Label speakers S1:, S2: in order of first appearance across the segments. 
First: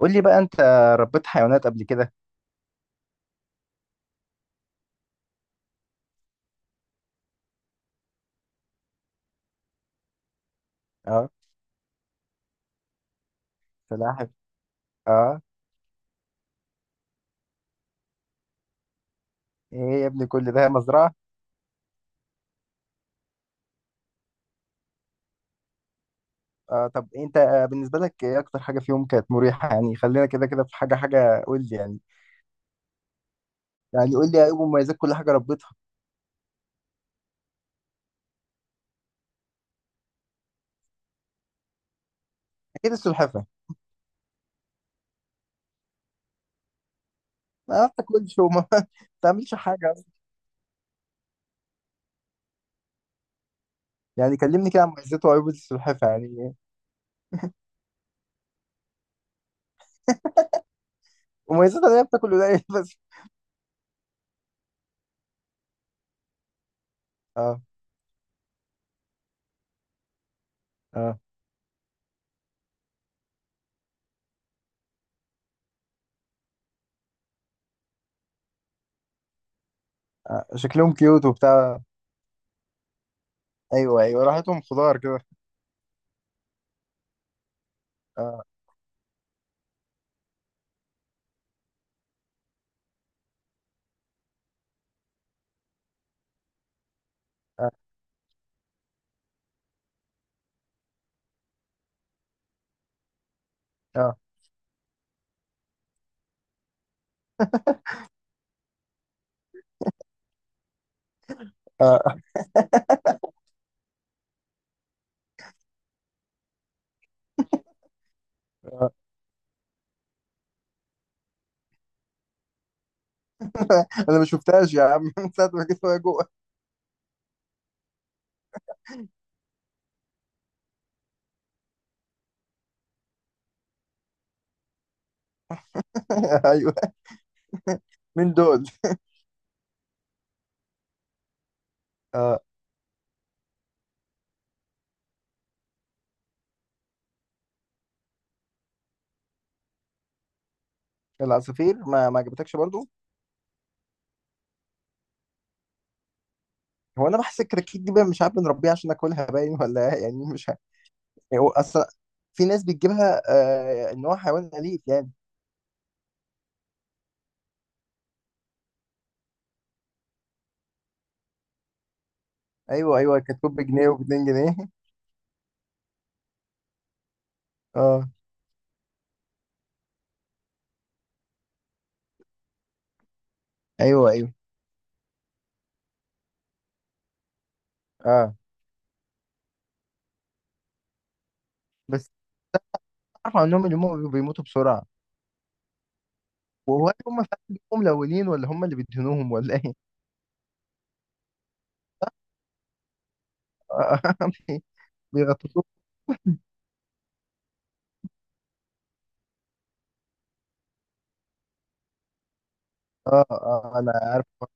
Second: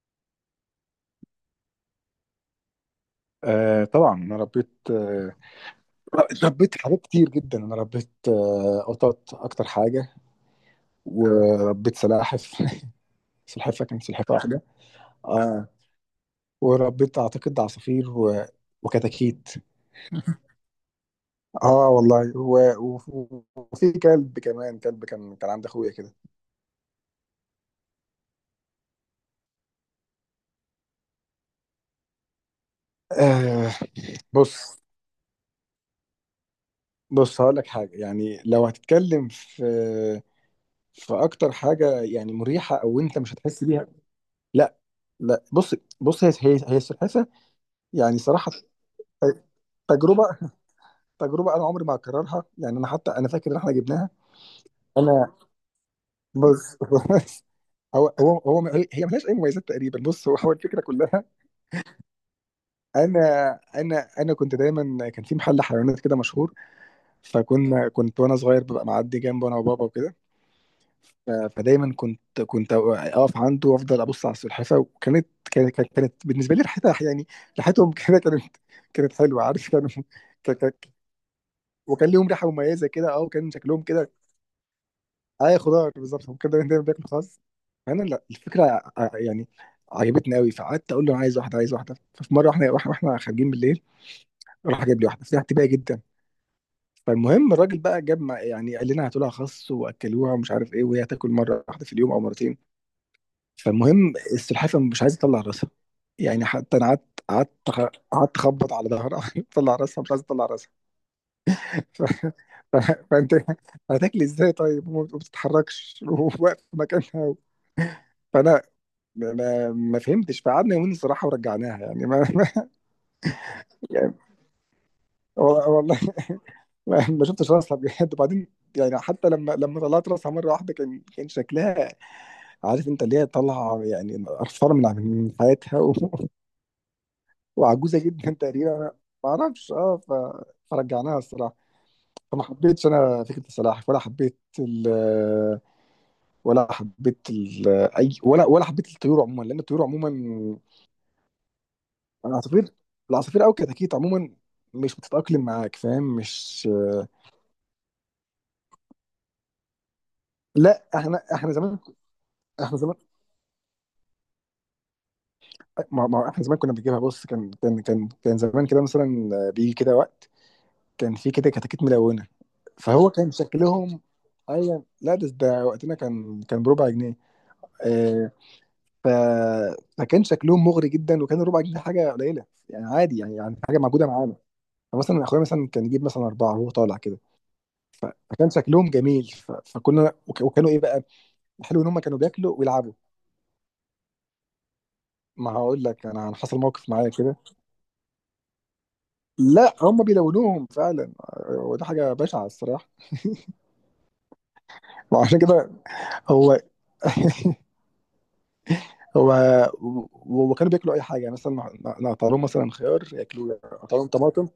S1: قول لي بقى انت ربيت حيوانات قبل كده.
S2: آه طبعا انا ربيت ربيت حاجات كتير جدا. انا ربيت قطط اكتر حاجه،
S1: اه،
S2: وربيت سلاحف سلحفه، كانت
S1: سلاحف.
S2: سلحفه واحده.
S1: اه.
S2: آه، وربيت اعتقد عصافير وكتاكيت.
S1: ايه يا ابني، كل ده مزرعة.
S2: اه والله، وفي كلب كمان، كلب كان عند اخويا كده.
S1: اه، طب انت بالنسبة لك ايه اكتر حاجة فيهم كانت مريحة؟ يعني خلينا كده، في حاجة، قول لي يعني.
S2: آه.
S1: يعني قول لي ايه
S2: بص
S1: مميزات كل حاجة ربيتها.
S2: بص هقول لك حاجه، يعني لو هتتكلم في اكتر حاجه يعني مريحه
S1: اكيد
S2: او انت مش
S1: السلحفة
S2: هتحس بيها. لا لا. بص هي السلحفه
S1: ما
S2: يعني
S1: بتاكلش
S2: صراحة.
S1: وما
S2: ت-
S1: بتعملش حاجة أصلاً.
S2: تجربة. تجربة أنا عمري ما هكررها، يعني أنا حتى أنا فاكر إن إحنا جبناها.
S1: يعني كلمني كده عن مميزات
S2: أنا،
S1: وعيوب السلحفة يعني.
S2: بص بص. هو هي ملهاش أي مميزات تقريبا. بص، هو الفكرة كلها.
S1: مميزاتها ان هي بتاكل قليل بس.
S2: أنا أنا كنت دايما، كان في محل حيوانات كده مشهور،
S1: اه،
S2: فكنا وأنا صغير ببقى معدي جنبه، أنا وبابا وكده.
S1: اه،
S2: ف- فدايما كنت أقف عنده وأفضل أبص على السلحفاة، وكانت كانت كانت كانت بالنسبة لي ريحتها، يعني ريحتهم كده، كانت حلوة، عارف، كانوا،
S1: اه، شكلهم كيوت وبتاع.
S2: وكان ليهم ريحه مميزه كده. اه، وكان شكلهم
S1: ايوه،
S2: كده.
S1: ايوه، راحتهم خضار كده.
S2: اي خضار بالظبط، هم كانوا دايما بياكلوا خس. فانا لا،
S1: اه،
S2: الفكره يعني عجبتني قوي، فقعدت اقول له انا عايز واحده، عايز واحده. ففي مره احنا واحنا خارجين بالليل، راح جاب لي واحده فيها اعتباهي جدا. فالمهم الراجل بقى جاب يعني قال لنا هاتوا لها خس واكلوها ومش عارف ايه، وهي تاكل مره واحده في اليوم او مرتين.
S1: اه،
S2: فالمهم
S1: اه
S2: السلحفاه مش عايزه تطلع راسها، يعني حتى انا قعدت قعدت اخبط على ظهرها تطلع راسها، مش عايزه تطلع راسها. ف... ف... فانت هتاكلي ازاي طيب، وما بتتحركش وواقف في مكانها. فانا
S1: اه
S2: ما, ما فهمتش، فقعدنا يومين الصراحه ورجعناها، يعني ما, ما. يعني
S1: انا ما شفتهاش يا عم من ساعه ما جيت
S2: والله
S1: وهي جوه.
S2: ما شفتش راسها بجد. وبعدين يعني حتى لما طلعت راسها مره واحده، كان شكلها، عارف انت، اللي هي طالعه يعني قرفانه من حياتها
S1: ايوه.
S2: وعجوزه
S1: مين
S2: جدا
S1: دول؟
S2: تقريبا. ما اعرفش. اه، فرجعناها الصراحه.
S1: آه.
S2: فما حبيتش انا فكره السلاحف، ولا حبيت ال- ولا حبيت الطيور عموما، لان الطيور عموما،
S1: العصافير ما عجبتكش
S2: العصافير
S1: برضو.
S2: العصافير او كتاكيت عموما، مش بتتاقلم معاك، فاهم؟ مش،
S1: هو انا بحس الكراكيت دي بقى، مش عارف بنربيها عشان ناكلها باين ولا إيه؟ يعني مش عارف.
S2: لا.
S1: يعني هو
S2: احنا زمان،
S1: اصلا في ناس
S2: احنا زمان
S1: بتجيبها. آه، ان هو حيوان اليف يعني.
S2: احنا زمان كنا بنجيبها. بص، كان زمان كده مثلا، بيجي كده وقت كان في كده كتاكيت ملونه.
S1: ايوه،
S2: فهو
S1: ايوه،
S2: كان
S1: كانت بجنيه
S2: شكلهم،
S1: و2 جنيه.
S2: ايوه لا، ده وقتنا كان بربع جنيه.
S1: اه،
S2: آه. ف، فكان شكلهم مغري جدا، وكان ربع جنيه حاجه قليله، يعني عادي، يعني حاجه موجوده
S1: ايوه، ايوه،
S2: معانا. فمثلا اخويا مثلا كان يجيب مثلا اربعه وهو طالع كده.
S1: اه.
S2: فكان شكلهم جميل. فكنا وكانوا ايه بقى، الحلو ان هم
S1: بس
S2: كانوا بياكلوا ويلعبوا.
S1: اعرف عنهم ان هم بيموتوا بسرعه.
S2: ما هقول لك، أنا حصل موقف
S1: وهو
S2: معايا
S1: هم
S2: كده.
S1: فعلا بيبقوا ملونين ولا هم اللي بيدهنوهم ولا
S2: لا،
S1: ايه؟
S2: هم بيلونوهم فعلا، وده حاجه بشعه الصراحه.
S1: آه،
S2: وعشان
S1: بيغطسوهم.
S2: كده هو. هو. و، وكانوا بياكلوا اي حاجه، يعني مثلا نقطع لهم مثلا خيار
S1: اه،
S2: ياكلوه،
S1: اه، انا
S2: نقطع لهم
S1: عارف.
S2: طماطم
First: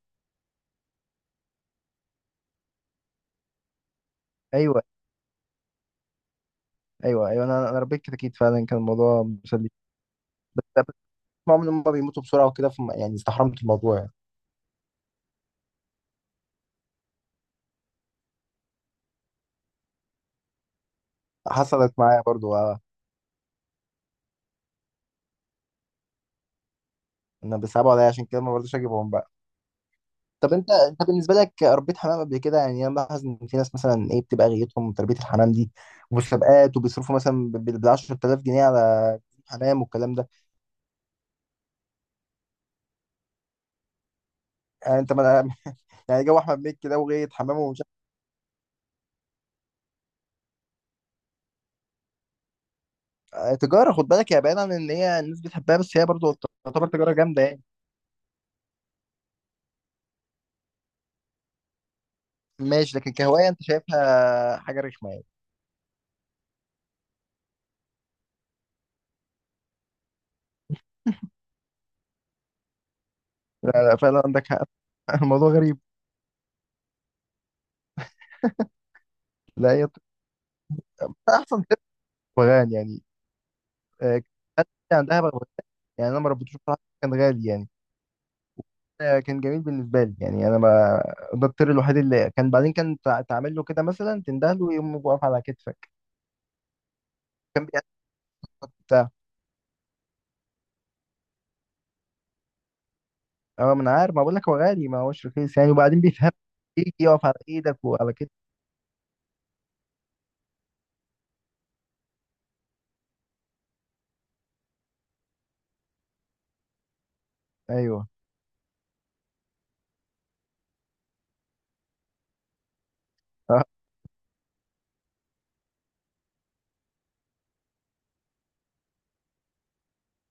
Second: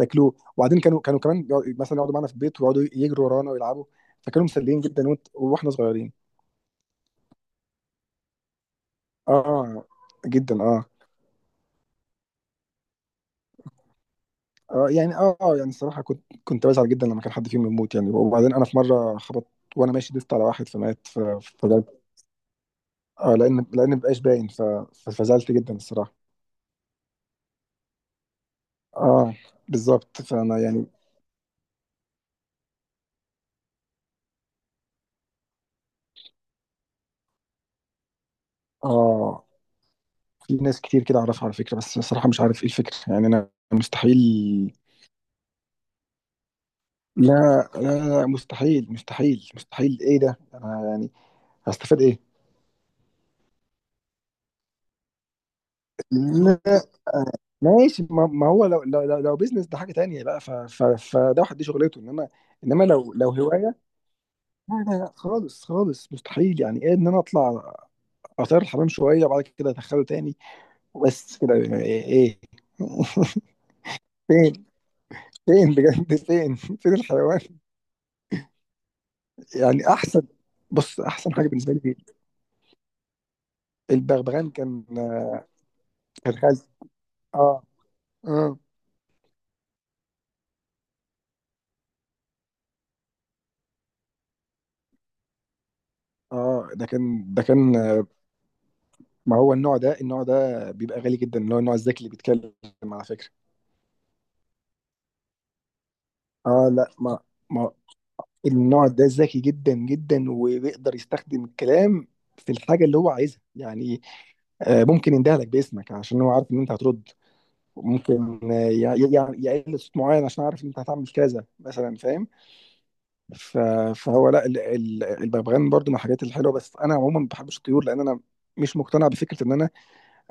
S2: ياكلوه. وبعدين كانوا كمان مثلا يقعدوا معانا في البيت ويقعدوا يجروا ورانا ويلعبوا. فكانوا مسليين
S1: ايوه،
S2: جدا، واحنا صغيرين.
S1: ايوه، ايوه، انا ربيت كتاكيت فعلا، كان الموضوع
S2: اه
S1: مسلي.
S2: آه، جدا
S1: بس، بس
S2: اه.
S1: بسمعهم ان هم بيموتوا بسرعه وكده، يعني استحرمت الموضوع يعني.
S2: اه يعني اه آه، يعني الصراحه كنت بزعل جدا لما كان حد فيهم يموت يعني. وبعدين انا في مره خبط، وانا ماشي دست على واحد فمات.
S1: حصلت
S2: فزعلت،
S1: معايا برضو آه.
S2: اه، لان مبقاش باين. فزعلت جدا الصراحه.
S1: انا بيصعبوا عليا، عشان كده ما برضوش اجيبهم بقى.
S2: اه، بالظبط.
S1: طب
S2: فانا
S1: انت،
S2: يعني
S1: بالنسبه لك ربيت حمام قبل كده؟ يعني انا بلاحظ ان في ناس مثلا ايه بتبقى غايتهم تربيه الحمام دي، ومسابقات، وبيصرفوا مثلا بال 10000 جنيه على
S2: اه.
S1: حمام والكلام ده.
S2: في ناس كتير كده اعرفها على فكره، بس الصراحه مش عارف ايه الفكره، يعني انا مستحيل.
S1: يعني انت ما يعني جو احمد مكي ده، وغايه حمامه
S2: لا
S1: ومش
S2: لا لا، مستحيل، ايه ده؟ انا يعني هستفاد ايه؟
S1: آه، تجاره، خد بالك، يا بعيد عن ان هي الناس بتحبها، بس هي برضو
S2: لا
S1: تعتبر تجاره جامده يعني.
S2: ماشي، ما ما هو، لو بيزنس ده حاجه تانية بقى، ف ف فده واحد دي شغلته، انما، انما
S1: ماشي، لكن
S2: لو
S1: كهواية انت
S2: هوايه،
S1: شايفها
S2: لا
S1: حاجة
S2: لا
S1: رخمة
S2: لا،
S1: يعني.
S2: خالص مستحيل، يعني ايه ان انا اطلع اطير الحمام شويه وبعد كده ادخله تاني؟ بس كده إيه؟
S1: لا لا، فعلا عندك
S2: فين،
S1: حق. الموضوع
S2: فين
S1: غريب.
S2: بجد فين فين الحيوان؟
S1: لا،
S2: يعني
S1: هي
S2: احسن. بص احسن حاجه
S1: احسن
S2: بالنسبه
S1: كده.
S2: لي،
S1: بغبغان يعني. آه،
S2: البغبغان،
S1: كان
S2: كان
S1: عندها بغبغان. يعني انا ما ربيتوش
S2: خالتي.
S1: بصراحة، كان غالي
S2: اه
S1: يعني.
S2: اه.
S1: آه، كان جميل بالنسبة لي. يعني انا ما ده الطير الوحيد اللي كان بعدين، كان تعمل له كده مثلا، تنده له يقوم واقف على كتفك.
S2: اه ده
S1: كان
S2: كان.
S1: بيعمل بتاع.
S2: ما هو النوع ده، بيبقى غالي جدا، اللي هو النوع الذكي اللي بيتكلم على فكره.
S1: اه، ما انا عارف، ما بقول لك هو غالي، ما هوش رخيص يعني. وبعدين بيفهم،
S2: اه لا
S1: يجي
S2: ما.
S1: يقف على
S2: ما
S1: ايدك وعلى كتفك.
S2: النوع ده ذكي جدا جدا، وبيقدر يستخدم الكلام في الحاجة اللي هو عايزها يعني. آه، ممكن يندهلك باسمك عشان هو عارف ان انت هترد.
S1: ايوه،
S2: ممكن آه، يقل صوت معين عشان عارف ان انت هتعمل كذا مثلا، فاهم؟ ف-
S1: آه،
S2: فهو لا، الببغان برضو من الحاجات الحلوة. بس انا عموما ما بحبش الطيور، لان انا مش مقتنع بفكرة ان انا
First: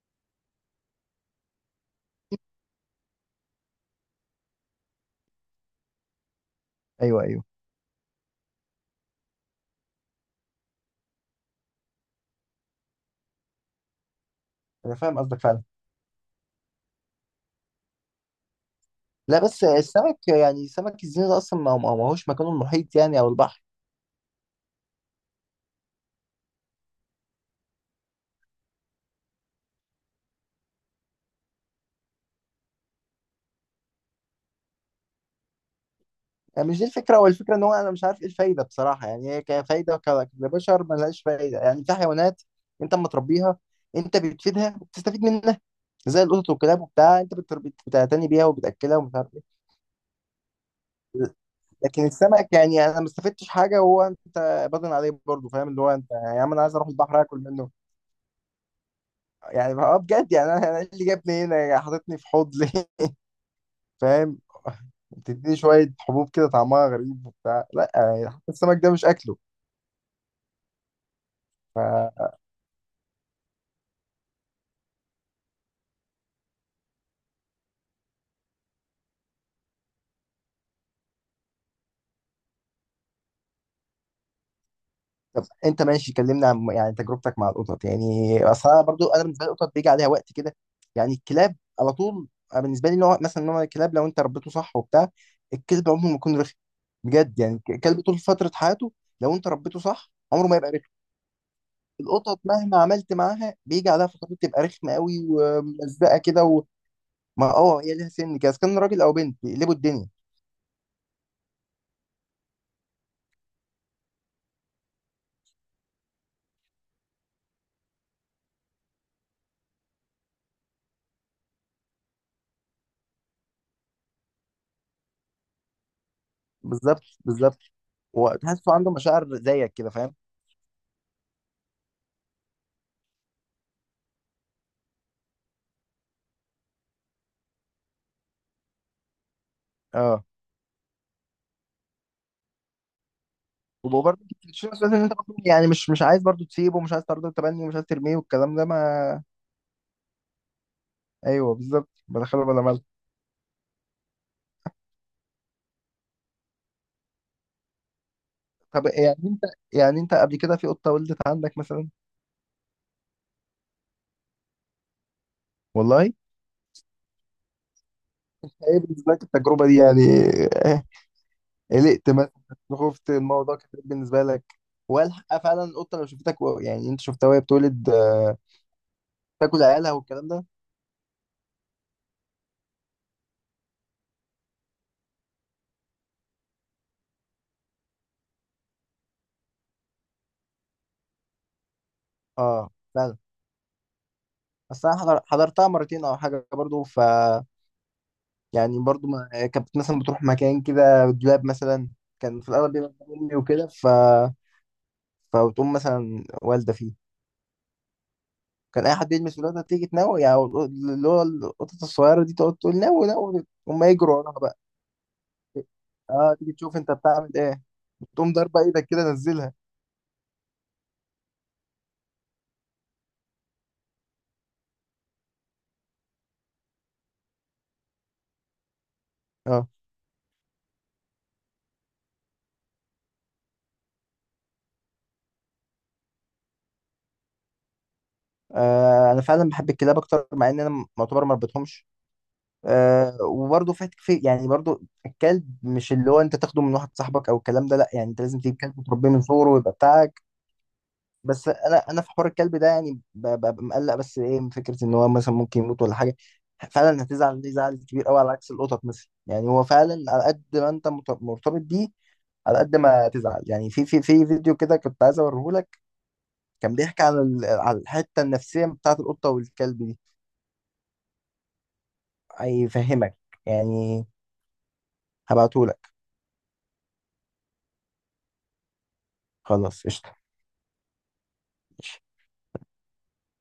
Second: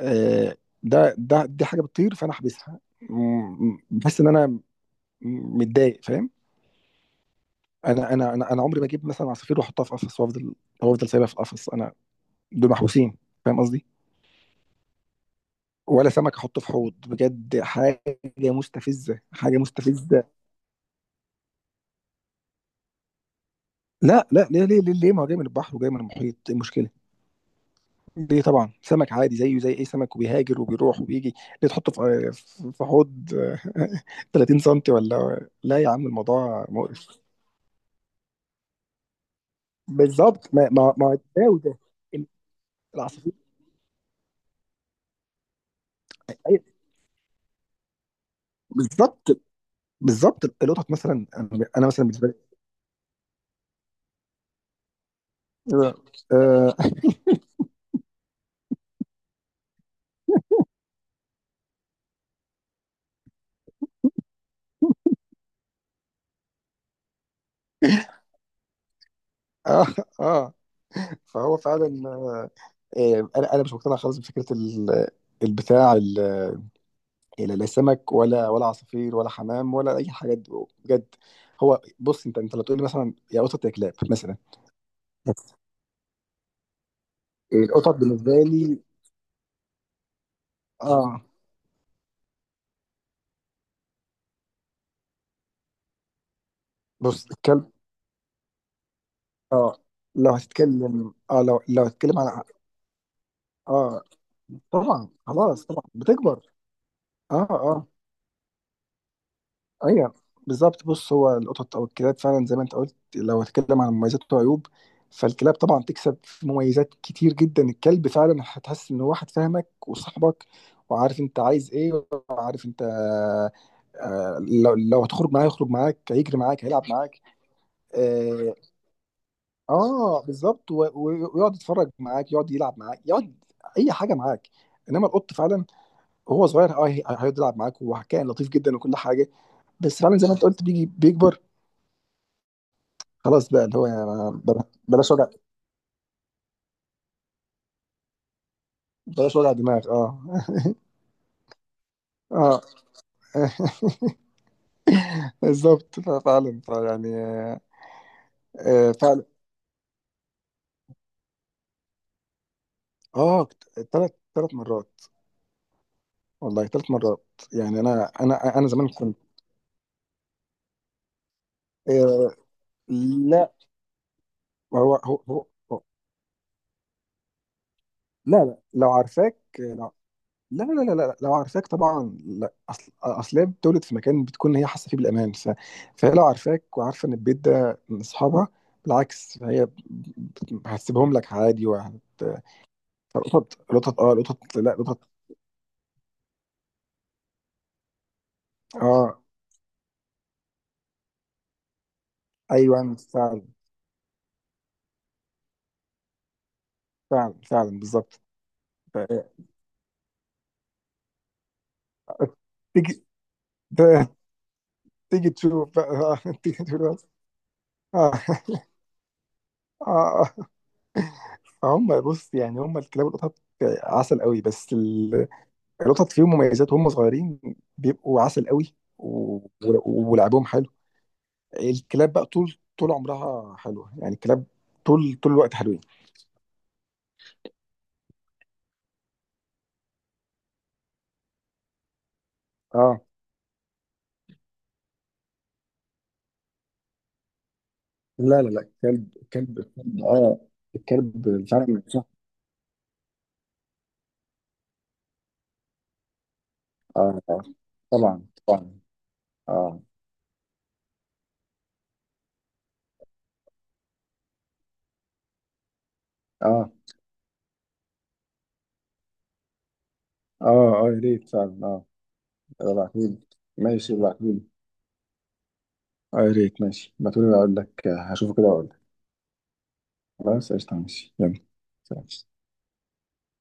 S2: آه، ده ده دي حاجة بتطير فانا احبسها. م- بحس ان انا متضايق، فاهم؟
S1: ايوه، ايوه.
S2: انا عمري ما اجيب مثلا عصافير واحطها في قفص، وافضل سايبها في القفص. انا، دول محبوسين، فاهم قصدي؟
S1: انا فاهم قصدك فعلا.
S2: ولا سمك احطه في حوض، بجد حاجه مستفزه،
S1: لا،
S2: حاجه
S1: بس السمك
S2: مستفزه.
S1: يعني، سمك الزينة ده اصلا ما هوش مكانه المحيط يعني، او البحر.
S2: لا لا، ليه؟ ما هو جاي من البحر وجاي من المحيط، ايه المشكله؟ ليه؟ طبعا سمك عادي زيه زي اي سمك، وبيهاجر وبيروح وبيجي، ليه تحطه في حوض 30 سم؟ ولا لا يا عم، الموضوع
S1: يعني مش دي الفكره،
S2: مقرف.
S1: هو الفكره ان هو، انا مش عارف ايه الفايده بصراحه يعني. هي كفايده
S2: بالظبط، ما
S1: كبشر
S2: ما
S1: ما
S2: ما
S1: لهاش
S2: ده
S1: فايده
S2: وده
S1: يعني، في حيوانات انت اما
S2: العصافير.
S1: تربيها انت بتفيدها وبتستفيد منها، زي القطط
S2: أي،
S1: والكلاب وبتاع، انت بتعتني بيها وبتاكلها ومش عارف
S2: بالظبط
S1: ايه.
S2: بالظبط، القطط مثلا، أنا مثلا
S1: لكن
S2: بالنسبه.
S1: السمك يعني انا ما استفدتش حاجه. وهو انت باضن عليه برضه، فاهم؟ اللي هو
S2: اه
S1: انت يا عم انا عايز اروح البحر اكل منه يعني، اه، بجد يعني. أنا إيه اللي جابني هنا حاططني في حوض ليه؟ فاهم. بتدي شوية حبوب كده طعمها غريب وبتاع، لا يعني حتى السمك ده مش أكله.
S2: اه آه. فهو
S1: ف...
S2: فعلا آه، انا، انا مش مقتنع خالص بفكره البتاع لا، لا سمك ولا عصافير ولا حمام ولا اي حاجه دي، بجد. هو بص انت، لو تقول لي مثلا يا قطط يا كلاب مثلا،
S1: طب أنت ماشي، كلمنا عن يعني تجربتك مع القطط
S2: القطط بالنسبه
S1: يعني.
S2: لي،
S1: أصلا برضو أنا بالنسبة لي القطط بيجي عليها وقت كده. يعني
S2: اه.
S1: الكلاب على طول. أنا بالنسبة لي نوع، مثلا نوع الكلاب، لو أنت ربيته صح وبتاع، الكلب عمره ما يكون رخم.
S2: بص
S1: بجد يعني،
S2: الكلب،
S1: الكلب طول فترة حياته لو أنت
S2: اه
S1: ربيته صح
S2: لو
S1: عمره ما يبقى رخم.
S2: هتتكلم، اه لو هتتكلم
S1: القطط
S2: عن،
S1: مهما عملت معاها بيجي
S2: اه
S1: عليها فترات تبقى رخمة
S2: طبعا،
S1: قوي
S2: خلاص طبعا
S1: وملزقة كده
S2: بتكبر،
S1: وما.
S2: اه
S1: اه،
S2: آه.
S1: هي ليها سن كده، إذا كان راجل أو بنت بيقلبوا الدنيا.
S2: ايوه بالظبط، بص هو القطط او الكلاب فعلا زي ما انت قلت، لو هتكلم عن مميزات وعيوب، فالكلاب طبعا تكسب في مميزات كتير جدا. الكلب فعلا هتحس ان هو واحد فاهمك وصاحبك، وعارف انت عايز ايه، وعارف انت آه، لو هتخرج معاه يخرج معاك، هيجري معاك، هيلعب
S1: بالظبط،
S2: معاك.
S1: بالظبط.
S2: اه
S1: وتحسه عنده مشاعر زيك كده، فاهم.
S2: آه، بالظبط. ويقعد يتفرج معاك، يقعد يلعب معاك، يقعد اي حاجه معاك. انما القط فعلا، وهو صغير، اه هيقعد يلعب معاك، وكائن لطيف جدا وكل حاجه. بس فعلا
S1: اه،
S2: زي ما انت قلت، بيجي بيكبر خلاص بقى، اللي هو يعني
S1: وبرضه انت بتشيل مسؤولية، إن
S2: بلاش
S1: أنت
S2: وجع.
S1: برضه يعني مش عايز برضه تسيبه، ومش عايز برضه تبني، ومش عايز ترميه والكلام ده ما.
S2: بلاش وجع دماغ، اه.
S1: ايوه بالظبط، بدخله
S2: اه
S1: بلا مال.
S2: بالظبط، فعلا، يعني
S1: طب
S2: آه، فعلا.
S1: يعني انت، قبل كده في قطه ولدت عندك مثلا؟
S2: اه، ثلاث مرات.
S1: والله.
S2: والله ثلاث مرات. يعني انا
S1: ايه
S2: زمان
S1: بالنسبه
S2: كنت
S1: لك التجربه دي يعني؟ إيه؟ قلقت مثلا،
S2: آه،
S1: خفت
S2: لا.
S1: الموضوع كتير بالنسبه لك؟
S2: هو هو
S1: والحق
S2: هو
S1: فعلا
S2: هو-
S1: القطه لو شفتك، يعني انت شفتها وهي بتولد،
S2: لا
S1: آه،
S2: لا لو عارفاك،
S1: تاكل عيالها والكلام ده.
S2: لا لا لا لا، لو عارفاك طبعا لا، اصل هي بتولد في مكان بتكون هي حاسه فيه بالامان. فهي لو عارفاك وعارفه ان البيت ده من اصحابها، بالعكس هي هتسيبهم لك عادي، وهت،
S1: اه فعلا.
S2: القطط القطط اه القطط لا،
S1: بس انا
S2: القطط.
S1: حضرتها مرتين او حاجه برضه، ف يعني برضو
S2: اه
S1: ما آه، كانت مثلا بتروح مكان كده، دولاب مثلا، كان في الاغلب بيبقى
S2: ايوه
S1: مكان امي
S2: فعلا،
S1: وكده ف فبتقوم مثلا والده فيه.
S2: فعلا، فعلا، بالظبط.
S1: كان اي
S2: ف-
S1: حد يلمس الولاده تيجي تنوي يعني، اللي هو القطط الصغيره دي
S2: آه،
S1: تقعد تقول
S2: تيجي،
S1: نوي نوي، هما
S2: ت-
S1: يجروا وراها بقى.
S2: تيجي تشوف بقى آه،
S1: اه، تيجي
S2: تيجي
S1: تشوف انت
S2: تقول بس.
S1: بتعمل ايه،
S2: اه
S1: تقوم ضاربه ايدك كده، نزلها.
S2: اه. هم بص يعني، هم الكلاب والقطط عسل قوي، بس القطط فيهم مميزات، وهم صغيرين بيبقوا عسل قوي،
S1: اه،
S2: ولعبهم حلو. الكلاب بقى طول عمرها حلوة، يعني الكلاب طول الوقت حلوين.
S1: آه، انا فعلا بحب الكلاب اكتر، مع ان انا معتبر ما ربيتهمش.
S2: اه
S1: آه، وبرضه في يعني برضه الكلب مش اللي هو انت تاخده من واحد صاحبك او الكلام ده، لا يعني انت لازم
S2: لا لا
S1: تجيب
S2: لا،
S1: كلب وتربيه من صغره ويبقى
S2: الكلب،
S1: بتاعك.
S2: اه الكلب
S1: بس انا
S2: فعلا.
S1: انا في حوار الكلب ده يعني ببقى مقلق، بس ايه، من فكره ان هو مثلا ممكن يموت ولا حاجه، فعلا هتزعل
S2: صح
S1: ليه زعل كبير قوي،
S2: طبعا
S1: على عكس
S2: طبعا،
S1: القطط مثلا. يعني هو
S2: اه
S1: فعلا على قد ما انت مرتبط بيه على قد ما تزعل يعني. في، في فيديو كده كنت عايز اوريه لك،
S2: اه.
S1: كان بيحكي عن على الحته النفسيه بتاعت القطه والكلب دي،
S2: اه اه، يا ريت فعلا، اه
S1: هيفهمك
S2: ابعتهولي. ماشي
S1: يعني.
S2: ابعتهولي.
S1: هبعته لك.
S2: اه يا ريت، ماشي ابعتهولي، اقول لك آه، هشوفه كده واقول لك.
S1: خلاص قشطه.
S2: خلاص قشطة، ماشي يلا.
S1: ماشي.
S2: سلام.